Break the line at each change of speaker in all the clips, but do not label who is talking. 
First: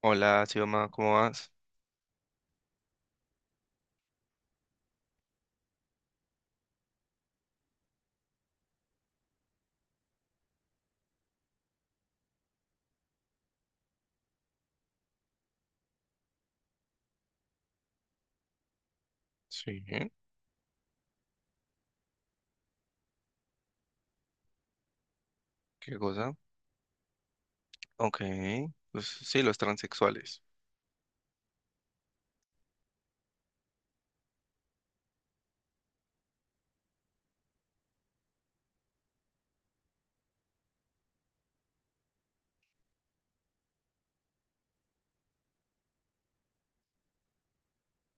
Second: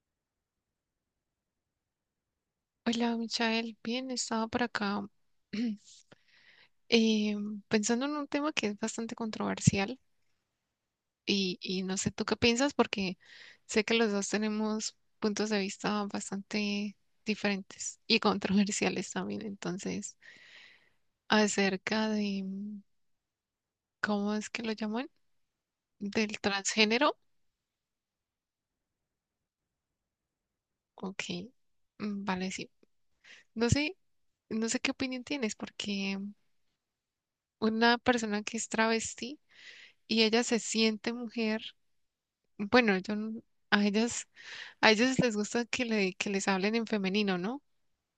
Hola, Xioma, ¿cómo vas?
Hola, Michael. Bien, estaba por acá eh, pensando en un tema que es bastante controversial y no sé tú qué piensas porque sé que los dos tenemos puntos de vista bastante diferentes y controversiales también.
Sí,
Entonces, acerca de, mm, ¿cómo es que lo llaman?
¿qué cosa?
Del transgénero.
Ok, pues sí, los transexuales.
Ok, vale, sí. No sé, no sé qué opinión tienes porque una persona que es travesti y ella se siente mujer. Bueno, yo no- a ellas, a ellas les gusta que les hablen en femenino, ¿no?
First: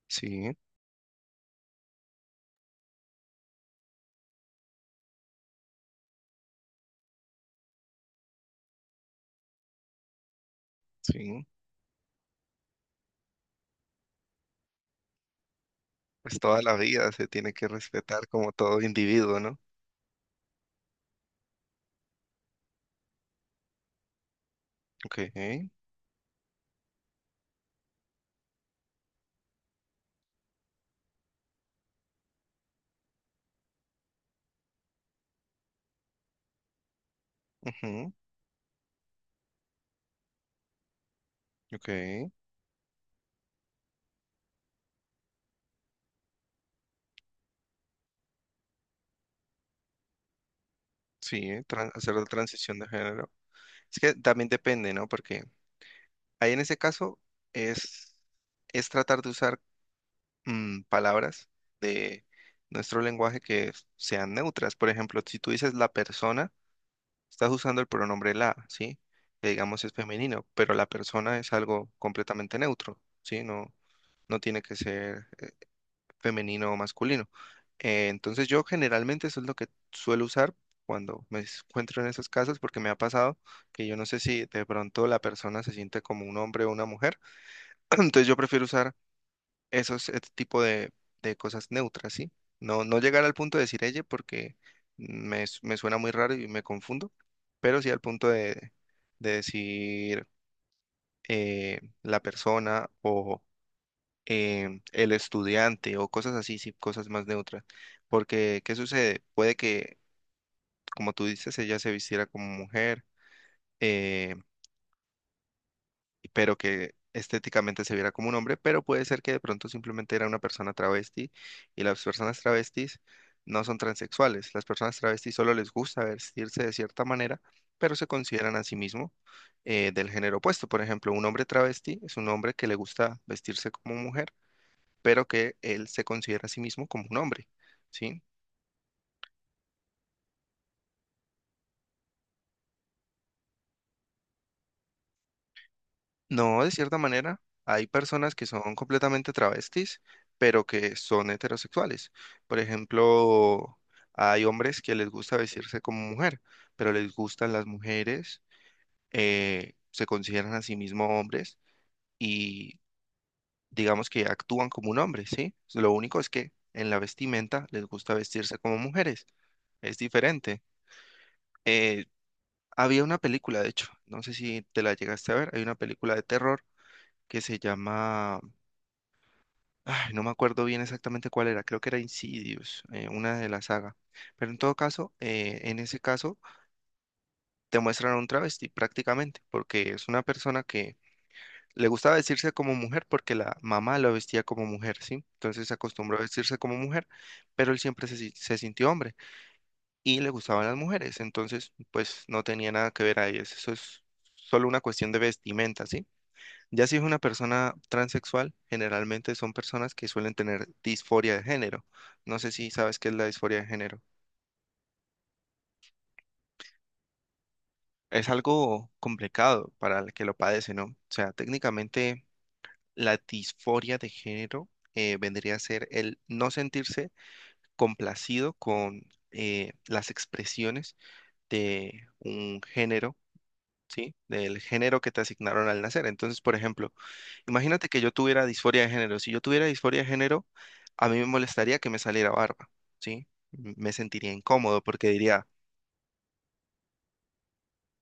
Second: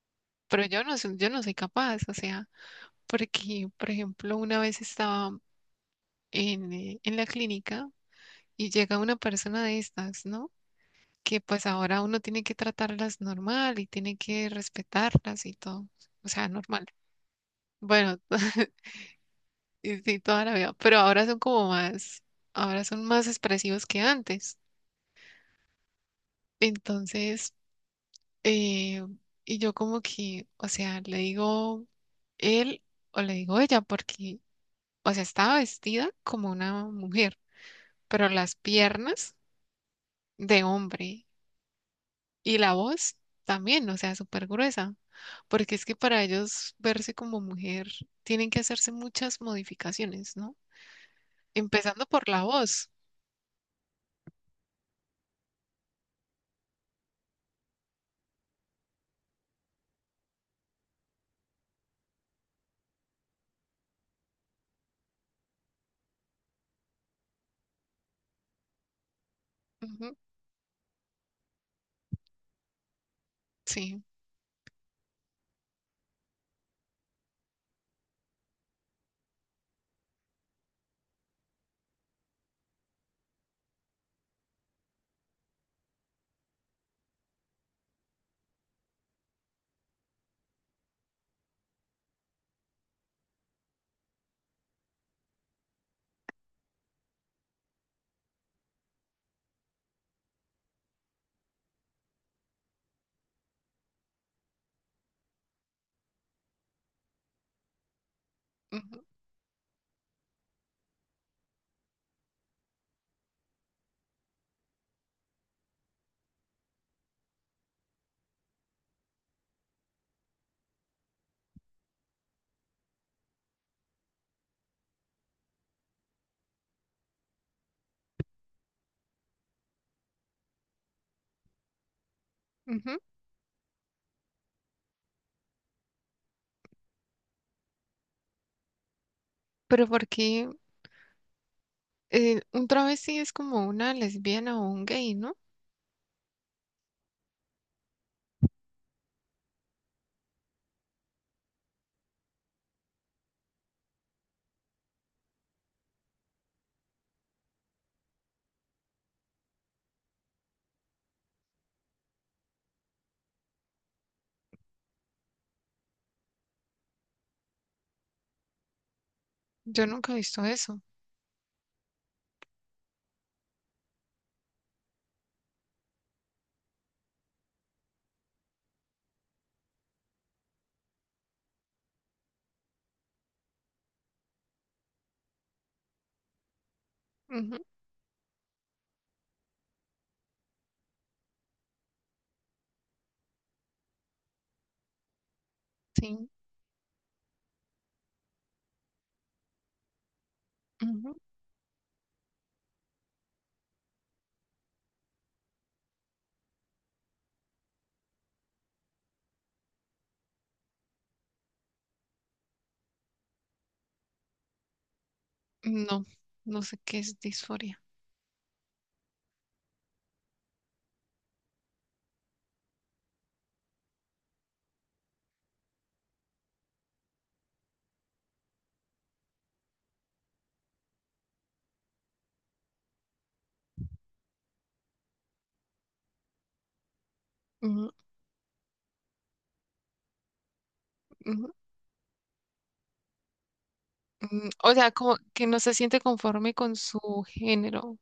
Sí,
Pero yo no soy capaz, o sea, porque, por ejemplo, una vez estaba en la clínica y llega una persona de estas, ¿no? Que
sí.
pues ahora uno tiene que tratarlas normal y tiene que respetarlas y todo, o
Pues
sea,
toda la
normal.
vida se tiene que
Bueno,
respetar como todo individuo, ¿no?
y sí, toda la vida, pero ahora son como más, ahora son más expresivos que antes.
Ok,
Entonces... Eh, y yo como que, o sea, le digo él o le digo ella, porque, o sea, estaba vestida como una mujer,
ujú,
pero las piernas de hombre
ok,
y la voz también, o sea, súper gruesa, porque es que para ellos verse como mujer tienen que hacerse muchas modificaciones, ¿no?
sí,
Empezando
hacer la
por la
transición de
voz.
género. Es que también depende, ¿no? Porque ahí en ese caso es, es tratar de usar palabras de nuestro lenguaje que sean neutras. Por ejemplo, si tú dices la persona, estás usando el pronombre la, ¿sí? Que digamos es
Ujú,
femenino, pero la persona es algo completamente neutro, ¿sí? No,
sí.
no tiene que ser femenino o masculino. Entonces yo generalmente eso es lo que suelo usar cuando me encuentro en esos casos porque me ha pasado que yo no sé si de pronto la persona se siente como un hombre o una mujer. Entonces yo prefiero usar esos este tipo de cosas neutras, ¿sí? No, no llegar al punto de decir ella porque me suena muy raro y me confundo, pero sí al punto de decir la persona o el estudiante o cosas así, sí, cosas más neutras. Porque, ¿qué
Ujú,
sucede? Puede que, como tú dices, ella se vistiera como mujer, eh, pero que estéticamente se viera como un hombre, pero puede ser que de pronto simplemente era una persona travesti y las personas travestis no son transexuales. Las personas travestis solo les gusta vestirse de cierta manera, pero se consideran a sí mismos del género opuesto. Por ejemplo, un hombre travesti es un hombre que le
ujú.
gusta vestirse como mujer, pero que él se considera a sí mismo como un hombre, ¿sí?
Pero porque un travesti es como una lesbiana o un gay, ¿no?
No, de cierta manera, hay personas que son completamente travestis, pero que son heterosexuales. Por ejemplo, hay hombres que les gusta vestirse como mujer, pero les gustan las mujeres, se consideran a sí mismos hombres y digamos que actúan como un hombre, ¿sí? Lo único es que en la vestimenta les gusta vestirse como mujeres,
Yo
es
nunca he visto
diferente.
eso.
Eh, Había una película, de hecho, no sé si te la llegaste a ver, hay una película de terror que se llama... Ay, no me acuerdo bien exactamente cuál era, creo que era Insidious, una de la saga. Pero en todo caso, en ese caso,
Ujú,
te muestran a un travesti prácticamente, porque es una persona que le gustaba vestirse como mujer porque la mamá lo vestía como mujer, ¿sí? Entonces se acostumbró a
sí,
vestirse como mujer, pero él siempre se, si- se sintió hombre y le gustaban las
ujú.
mujeres, entonces pues no tenía nada que ver ahí, eso es solo una cuestión de vestimenta, ¿sí? Ya si es una persona transexual, generalmente son personas que suelen tener disforia de género. No sé si sabes qué es la disforia de género.
No, no sé qué es disforia.
Es algo complicado para el que lo padece, ¿no? O sea, técnicamente la disforia de género vendría a ser el no sentirse complacido con las expresiones de un género, ¿sí? Del género que te asignaron al nacer. Entonces, por ejemplo, imagínate
Ujú,
que yo tuviera disforia de género. Si yo tuviera disforia de género, a mí me
ujú,
molestaría que me saliera barba, ¿sí? Me sentiría
ujú. O
incómodo
sea,
porque
como
diría,
que no se siente conforme con su género,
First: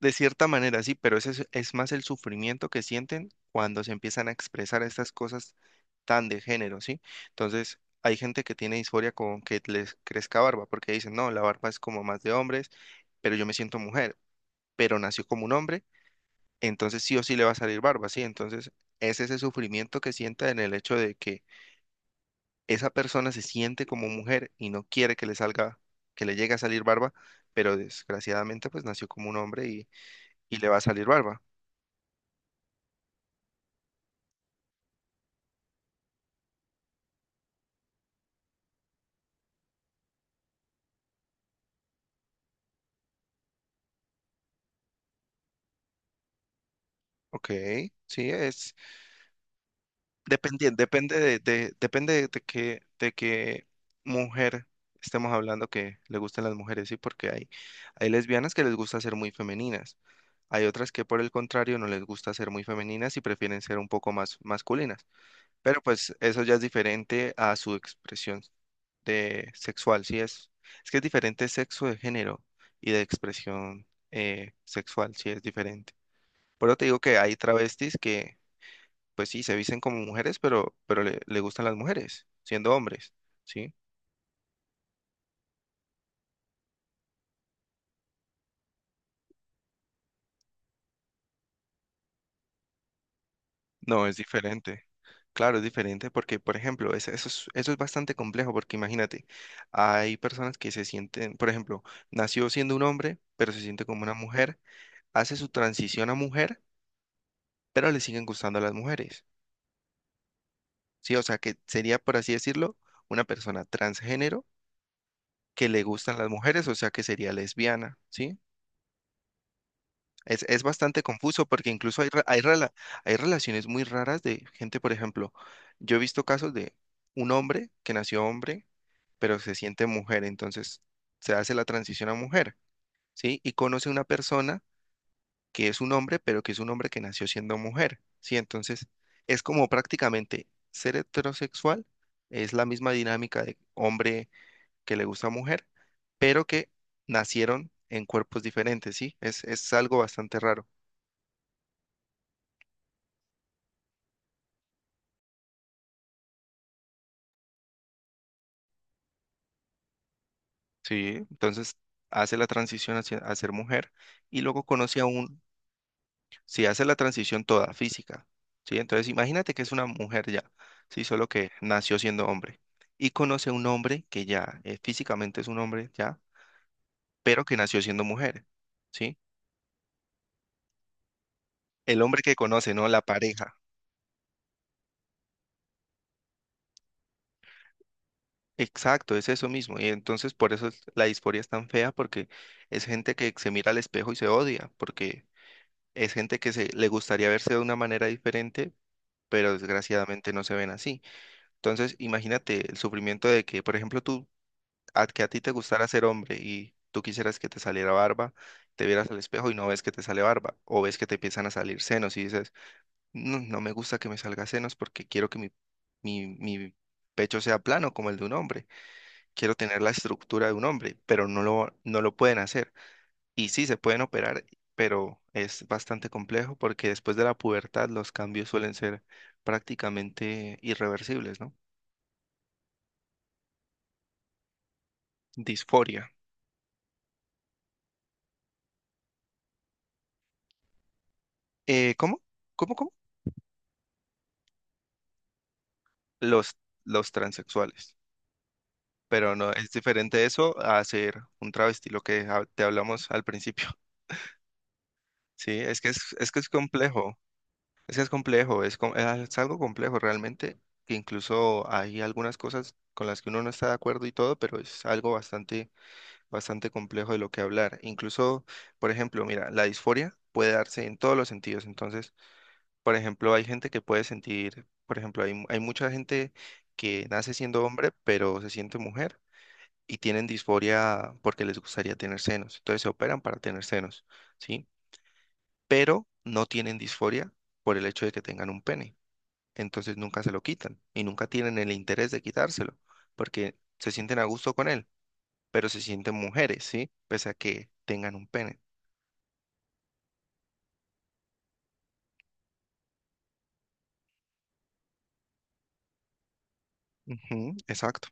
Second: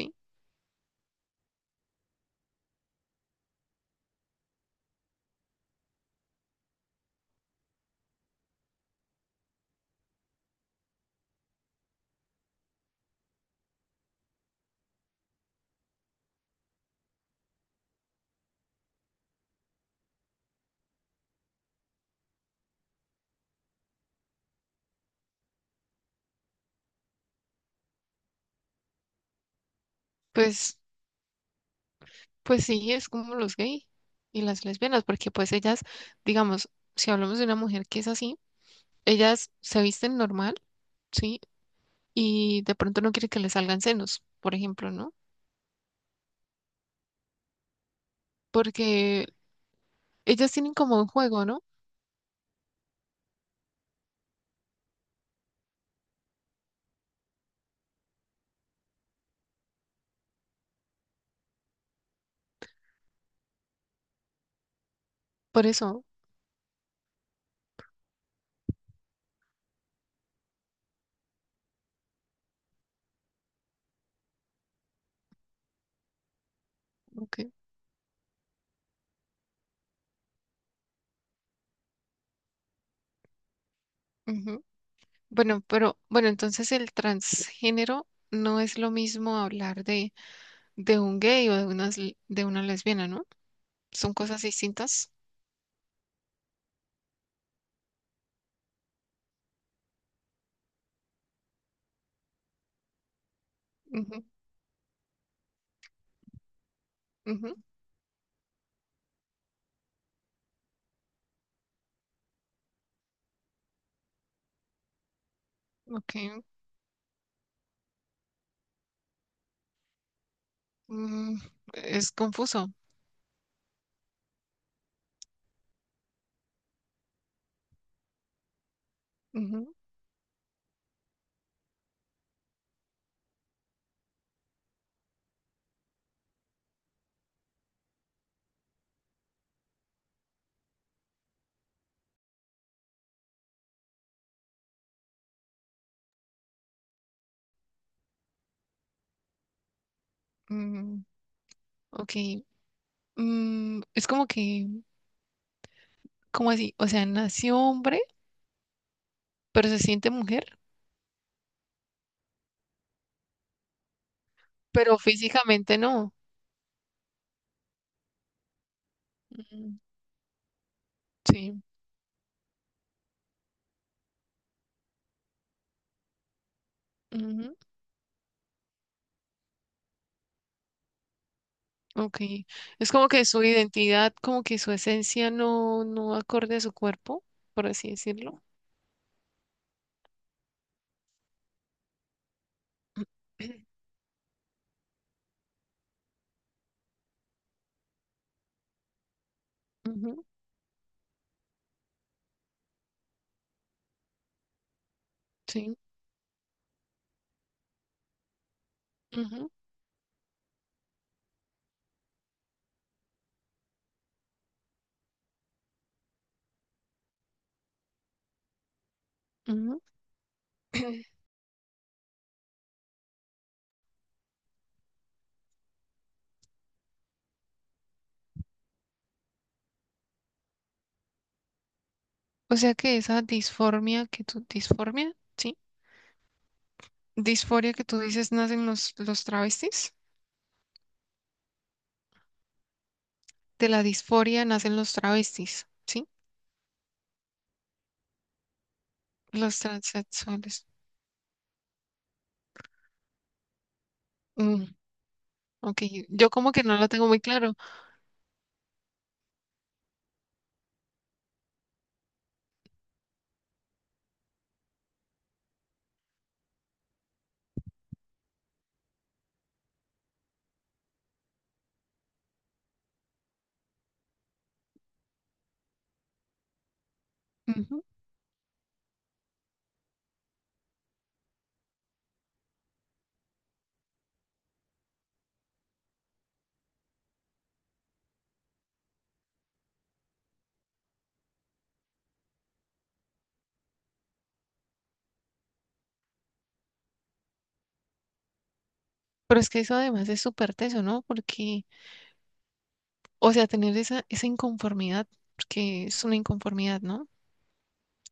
de cierta manera sí, pero ese es más el sufrimiento que sienten cuando se empiezan a expresar estas cosas tan de género, ¿sí? Entonces, hay gente que tiene disforia con que les crezca barba porque dicen, no, la barba es como más de hombres, pero yo me siento mujer, pero nació como un hombre, entonces sí o sí le va a salir barba, ¿sí? Entonces, es ese sufrimiento que sienten en el hecho de que esa persona se siente como mujer y no quiere que le salga, que le llegue a salir barba, pero desgraciadamente pues nació como un hombre y le
Pues,
va a salir barba.
pues sí, es como los gays y las lesbianas, porque pues ellas, digamos, si hablamos de una mujer que es así, ellas se visten normal, ¿sí? Y de pronto no quiere que le salgan senos, por ejemplo, ¿no?
Ok, sí, es
Porque ellas tienen
dependiente,
como un
depende
juego, ¿no?
depende de de qué mujer estemos hablando que le gustan las mujeres, sí, porque hay lesbianas que les gusta ser muy femeninas, hay otras que por el contrario no les gusta ser muy femeninas y prefieren ser un poco más masculinas.
Por
Pero
eso,
pues eso ya es diferente a su expresión de sexual, sí es. Es que es diferente sexo de género y de expresión sexual, sí es diferente. Por eso te digo que hay
ok.
travestis que, pues sí, se visten como mujeres, pero le gustan las mujeres, siendo hombres, ¿sí?
Bueno, pero bueno, entonces el transgénero no es lo mismo hablar de un gay o de una lesbiana, ¿no?
No,
Son
es
cosas
diferente.
distintas.
Claro, es diferente porque, por ejemplo, eso es bastante complejo porque imagínate, hay personas que se sienten, por ejemplo, nació siendo un hombre, pero se siente como una
Ujú,
mujer, hace su transición a mujer
ujú,
pero le siguen gustando a las mujeres, ¿sí? O sea, que sería, por así decirlo, una persona transgénero que le gustan las
ok.
mujeres, o sea, que sería lesbiana, ¿sí? Es bastante
Mm,
confuso porque incluso
es confuso.
hay relaciones muy raras de gente, por ejemplo, yo he visto casos de un hombre que nació hombre, pero se
Ujú,
siente mujer, entonces se hace la transición a mujer, ¿sí? Y conoce una persona que es un hombre, pero que es un hombre que nació siendo mujer, ¿sí? Entonces, es como prácticamente ser heterosexual, es la misma dinámica de hombre que le gusta a mujer, pero que nacieron en cuerpos diferentes, ¿sí? Es algo bastante raro,
mm, ok. Mm, es como que, ¿cómo así? O sea, nació hombre, pero se siente mujer,
¿sí? Entonces, hace la transición a ser mujer y luego
pero
conoce a un,
físicamente no.
si hace la transición toda física, ¿sí? Entonces, imagínate que es
Ujú,
una mujer ya, ¿sí? Solo que
sí.
nació siendo hombre. Y conoce a un hombre que ya físicamente es un hombre ya, pero que nació siendo mujer, ¿sí? El
Ok,
hombre que conoce, ¿no?
es
La
como que su
pareja.
identidad, como que su esencia no, no acorde a su cuerpo, por así decirlo.
Exacto, es eso mismo. Y entonces por eso la disforia es tan fea, porque es gente que se mira al espejo y se odia, porque es gente que le gustaría verse de una manera diferente, pero
Ujú,
desgraciadamente no se ven así. Entonces, imagínate el sufrimiento de que, por ejemplo, que a ti te
sí.
gustara ser hombre y tú quisieras que te saliera barba, te vieras al espejo
Ujú,
y no ves que te sale barba, o ves que te empiezan a salir senos y dices, no, no me gusta que me salga senos porque quiero que mi pecho sea plano como el de un hombre. Quiero tener
ujú.
la estructura de un hombre, pero no lo pueden hacer. Y sí, se pueden operar, pero es bastante complejo porque después de la pubertad los cambios suelen ser prácticamente irreversibles, ¿no?
O sea que esa disformia que tú, disformia, sí,
Disforia.
disforia que tú dices nacen los travestis,
¿Cómo? ¿Cómo?
de la disforia nacen los travestis, sí,
Los, los transexuales. Pero no,
los
es diferente eso
transexuales.
a ser un travesti, lo que te hablamos al principio.
Mm,
Sí,
ok, yo
es que es
como que no lo tengo
complejo.
muy claro.
Es que es complejo, es algo complejo realmente, que incluso hay algunas cosas con las que uno no está de acuerdo y todo, pero es algo bastante complejo de lo que hablar. Incluso, por ejemplo, mira, la disforia puede darse en todos los sentidos. Entonces, por ejemplo, hay gente que puede sentir, por ejemplo, hay mucha gente que nace siendo
Ujú.
hombre, pero se siente mujer y tienen disforia porque les gustaría tener senos. Entonces se operan para tener senos, ¿sí? Pero no tienen disforia por el hecho de que tengan un pene entonces nunca se lo quitan y nunca tienen el interés de quitárselo, porque se sienten a gusto con él, pero se sienten mujeres, ¿sí? Pese a que tengan un pene.
Pero es que eso además es súper teso, ¿no? Porque, o sea, tener esa, esa inconformidad, porque es una inconformidad, ¿no?
Ujú, exacto.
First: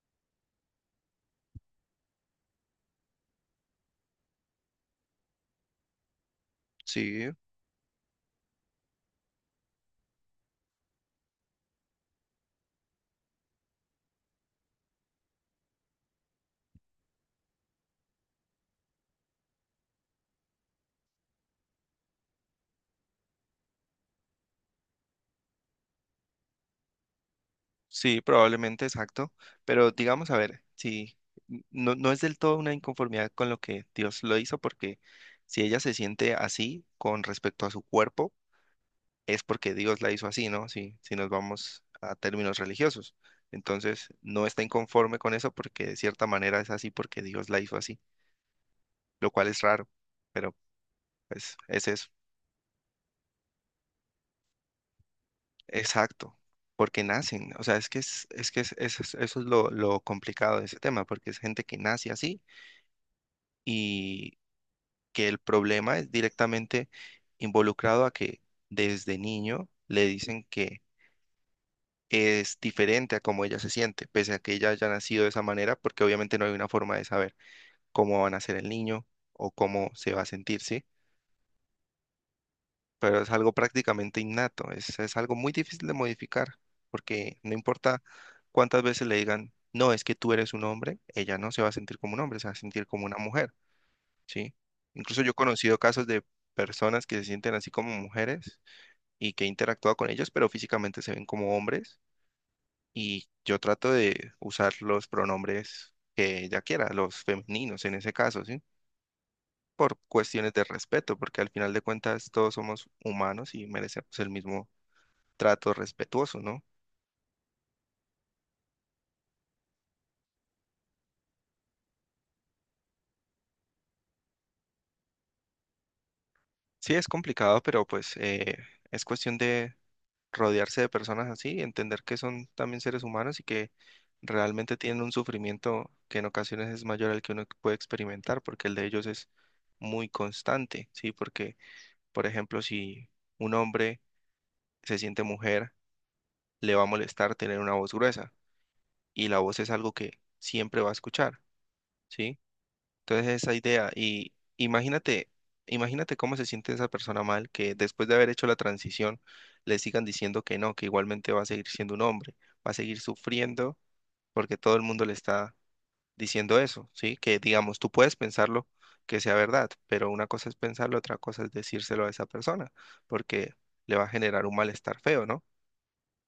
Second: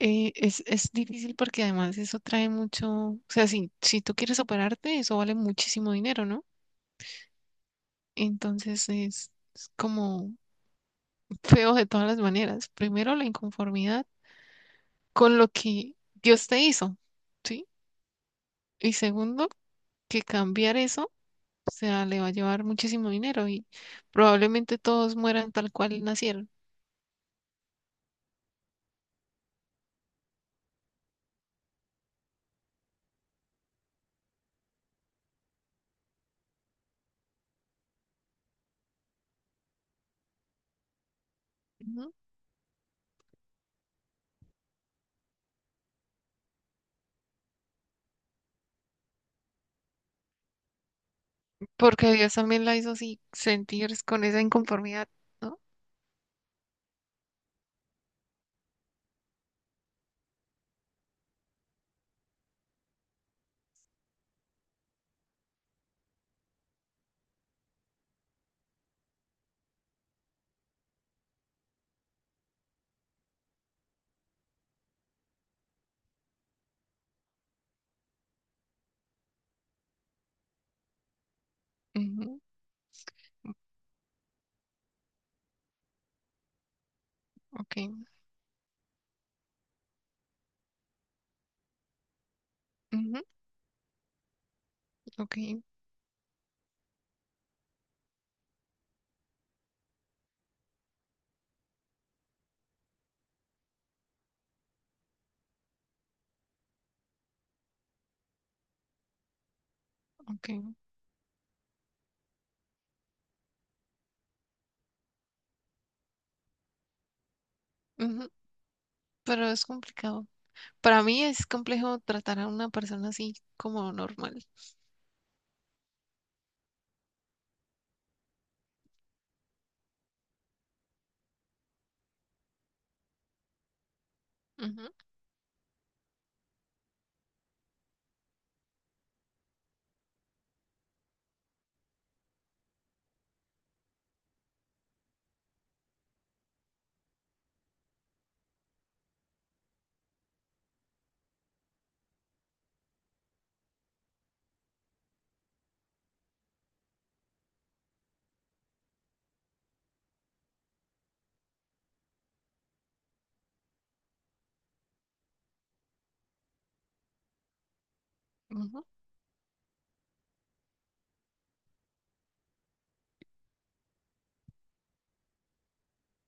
Es difícil porque además eso trae mucho, o sea, si, si tú quieres operarte, eso vale muchísimo dinero, ¿no?
Sí,
Entonces es como feo de todas las maneras. Primero, la inconformidad con lo que Dios te hizo, ¿sí? Y segundo, que cambiar eso, o sea, le va a llevar muchísimo dinero y probablemente todos mueran tal cual nacieron.
sí, probablemente exacto. Pero digamos, a ver, sí, no es del todo una inconformidad con lo que Dios lo hizo, porque si ella se siente así con respecto a su cuerpo, es porque Dios la hizo así, ¿no? Si nos vamos
Ujú.
a términos religiosos. Entonces, no está inconforme con eso porque de cierta manera es así porque Dios la hizo así, lo cual es raro, pero pues es eso.
Porque Dios también la hizo así sentir con esa inconformidad, ¿no?
Exacto, porque nacen, o sea, es que es- eso es, eso es lo complicado de ese tema, porque es gente que nace así y que el problema es directamente involucrado a que desde niño le dicen que es diferente a cómo ella se siente, pese a que ella haya nacido de esa manera, porque obviamente no hay una forma de saber cómo va a nacer el niño o cómo se va a sentir, ¿sí?
Ujú,
Pero es algo prácticamente innato, es algo muy difícil de modificar, porque no
ok,
importa cuántas veces le digan, no, es que tú eres un hombre, ella no se va a sentir como un hombre, se va a sentir como una
ujú,
mujer, ¿sí? Incluso yo he
ok,
conocido casos de personas que se sienten así como mujeres y que he interactuado con ellos, pero físicamente se ven como hombres y yo trato de usar los pronombres que ella quiera, los femeninos en ese caso, ¿sí? Por
ok,
cuestiones de respeto, porque al final de cuentas todos somos humanos y merecemos el mismo trato respetuoso, ¿no?
ujú, pero es complicado. Para mí es complejo tratar a una persona así como normal.
Sí, es complicado, pero pues es cuestión de rodearse de personas así, entender que son también seres humanos y que realmente
Ujú,
tienen un sufrimiento que en ocasiones es mayor al que uno puede experimentar, porque el de ellos es muy constante, ¿sí? Porque, por ejemplo, si un hombre se siente mujer, le va a molestar tener una voz gruesa y la voz es algo que siempre va a escuchar, ¿sí? Entonces esa idea y imagínate, imagínate cómo se siente esa persona mal que después de haber hecho la transición le sigan diciendo que no, que igualmente va a seguir siendo un hombre, va a seguir sufriendo porque todo el mundo le está diciendo eso, ¿sí? Que digamos, tú puedes pensarlo
ujú,
que sea verdad, pero una cosa es pensarlo, otra cosa es decírselo a esa persona, porque le va a generar un malestar feo, ¿no?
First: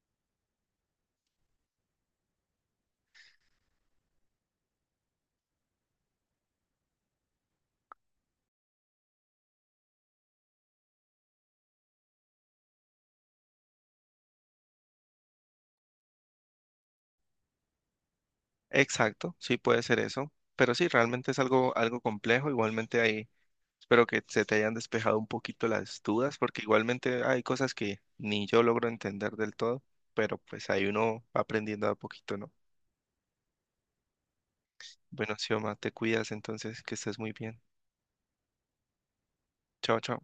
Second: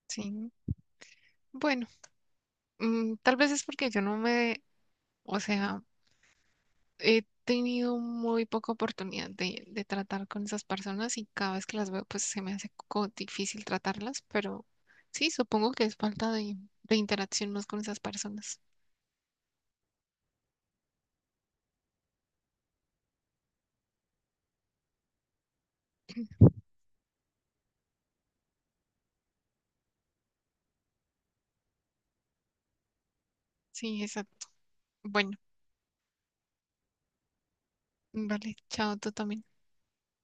sí. Bueno, tal vez es porque yo no me, o sea, he tenido muy poca oportunidad de tratar con esas personas y cada vez que las veo, pues se me hace co- difícil tratarlas, pero sí, supongo que es falta de interacción más con esas personas.
Exacto, sí puede ser eso, pero sí, realmente es algo, algo complejo. Igualmente ahí espero que se te hayan despejado un poquito las dudas, porque igualmente hay cosas que ni yo logro entender del todo, pero pues ahí uno va aprendiendo a poquito, ¿no?
Sí, exacto.
Bueno,
Bueno,
Xioma, te cuidas entonces, que estés muy bien.
vale, chao, tú también.
Chao, chao.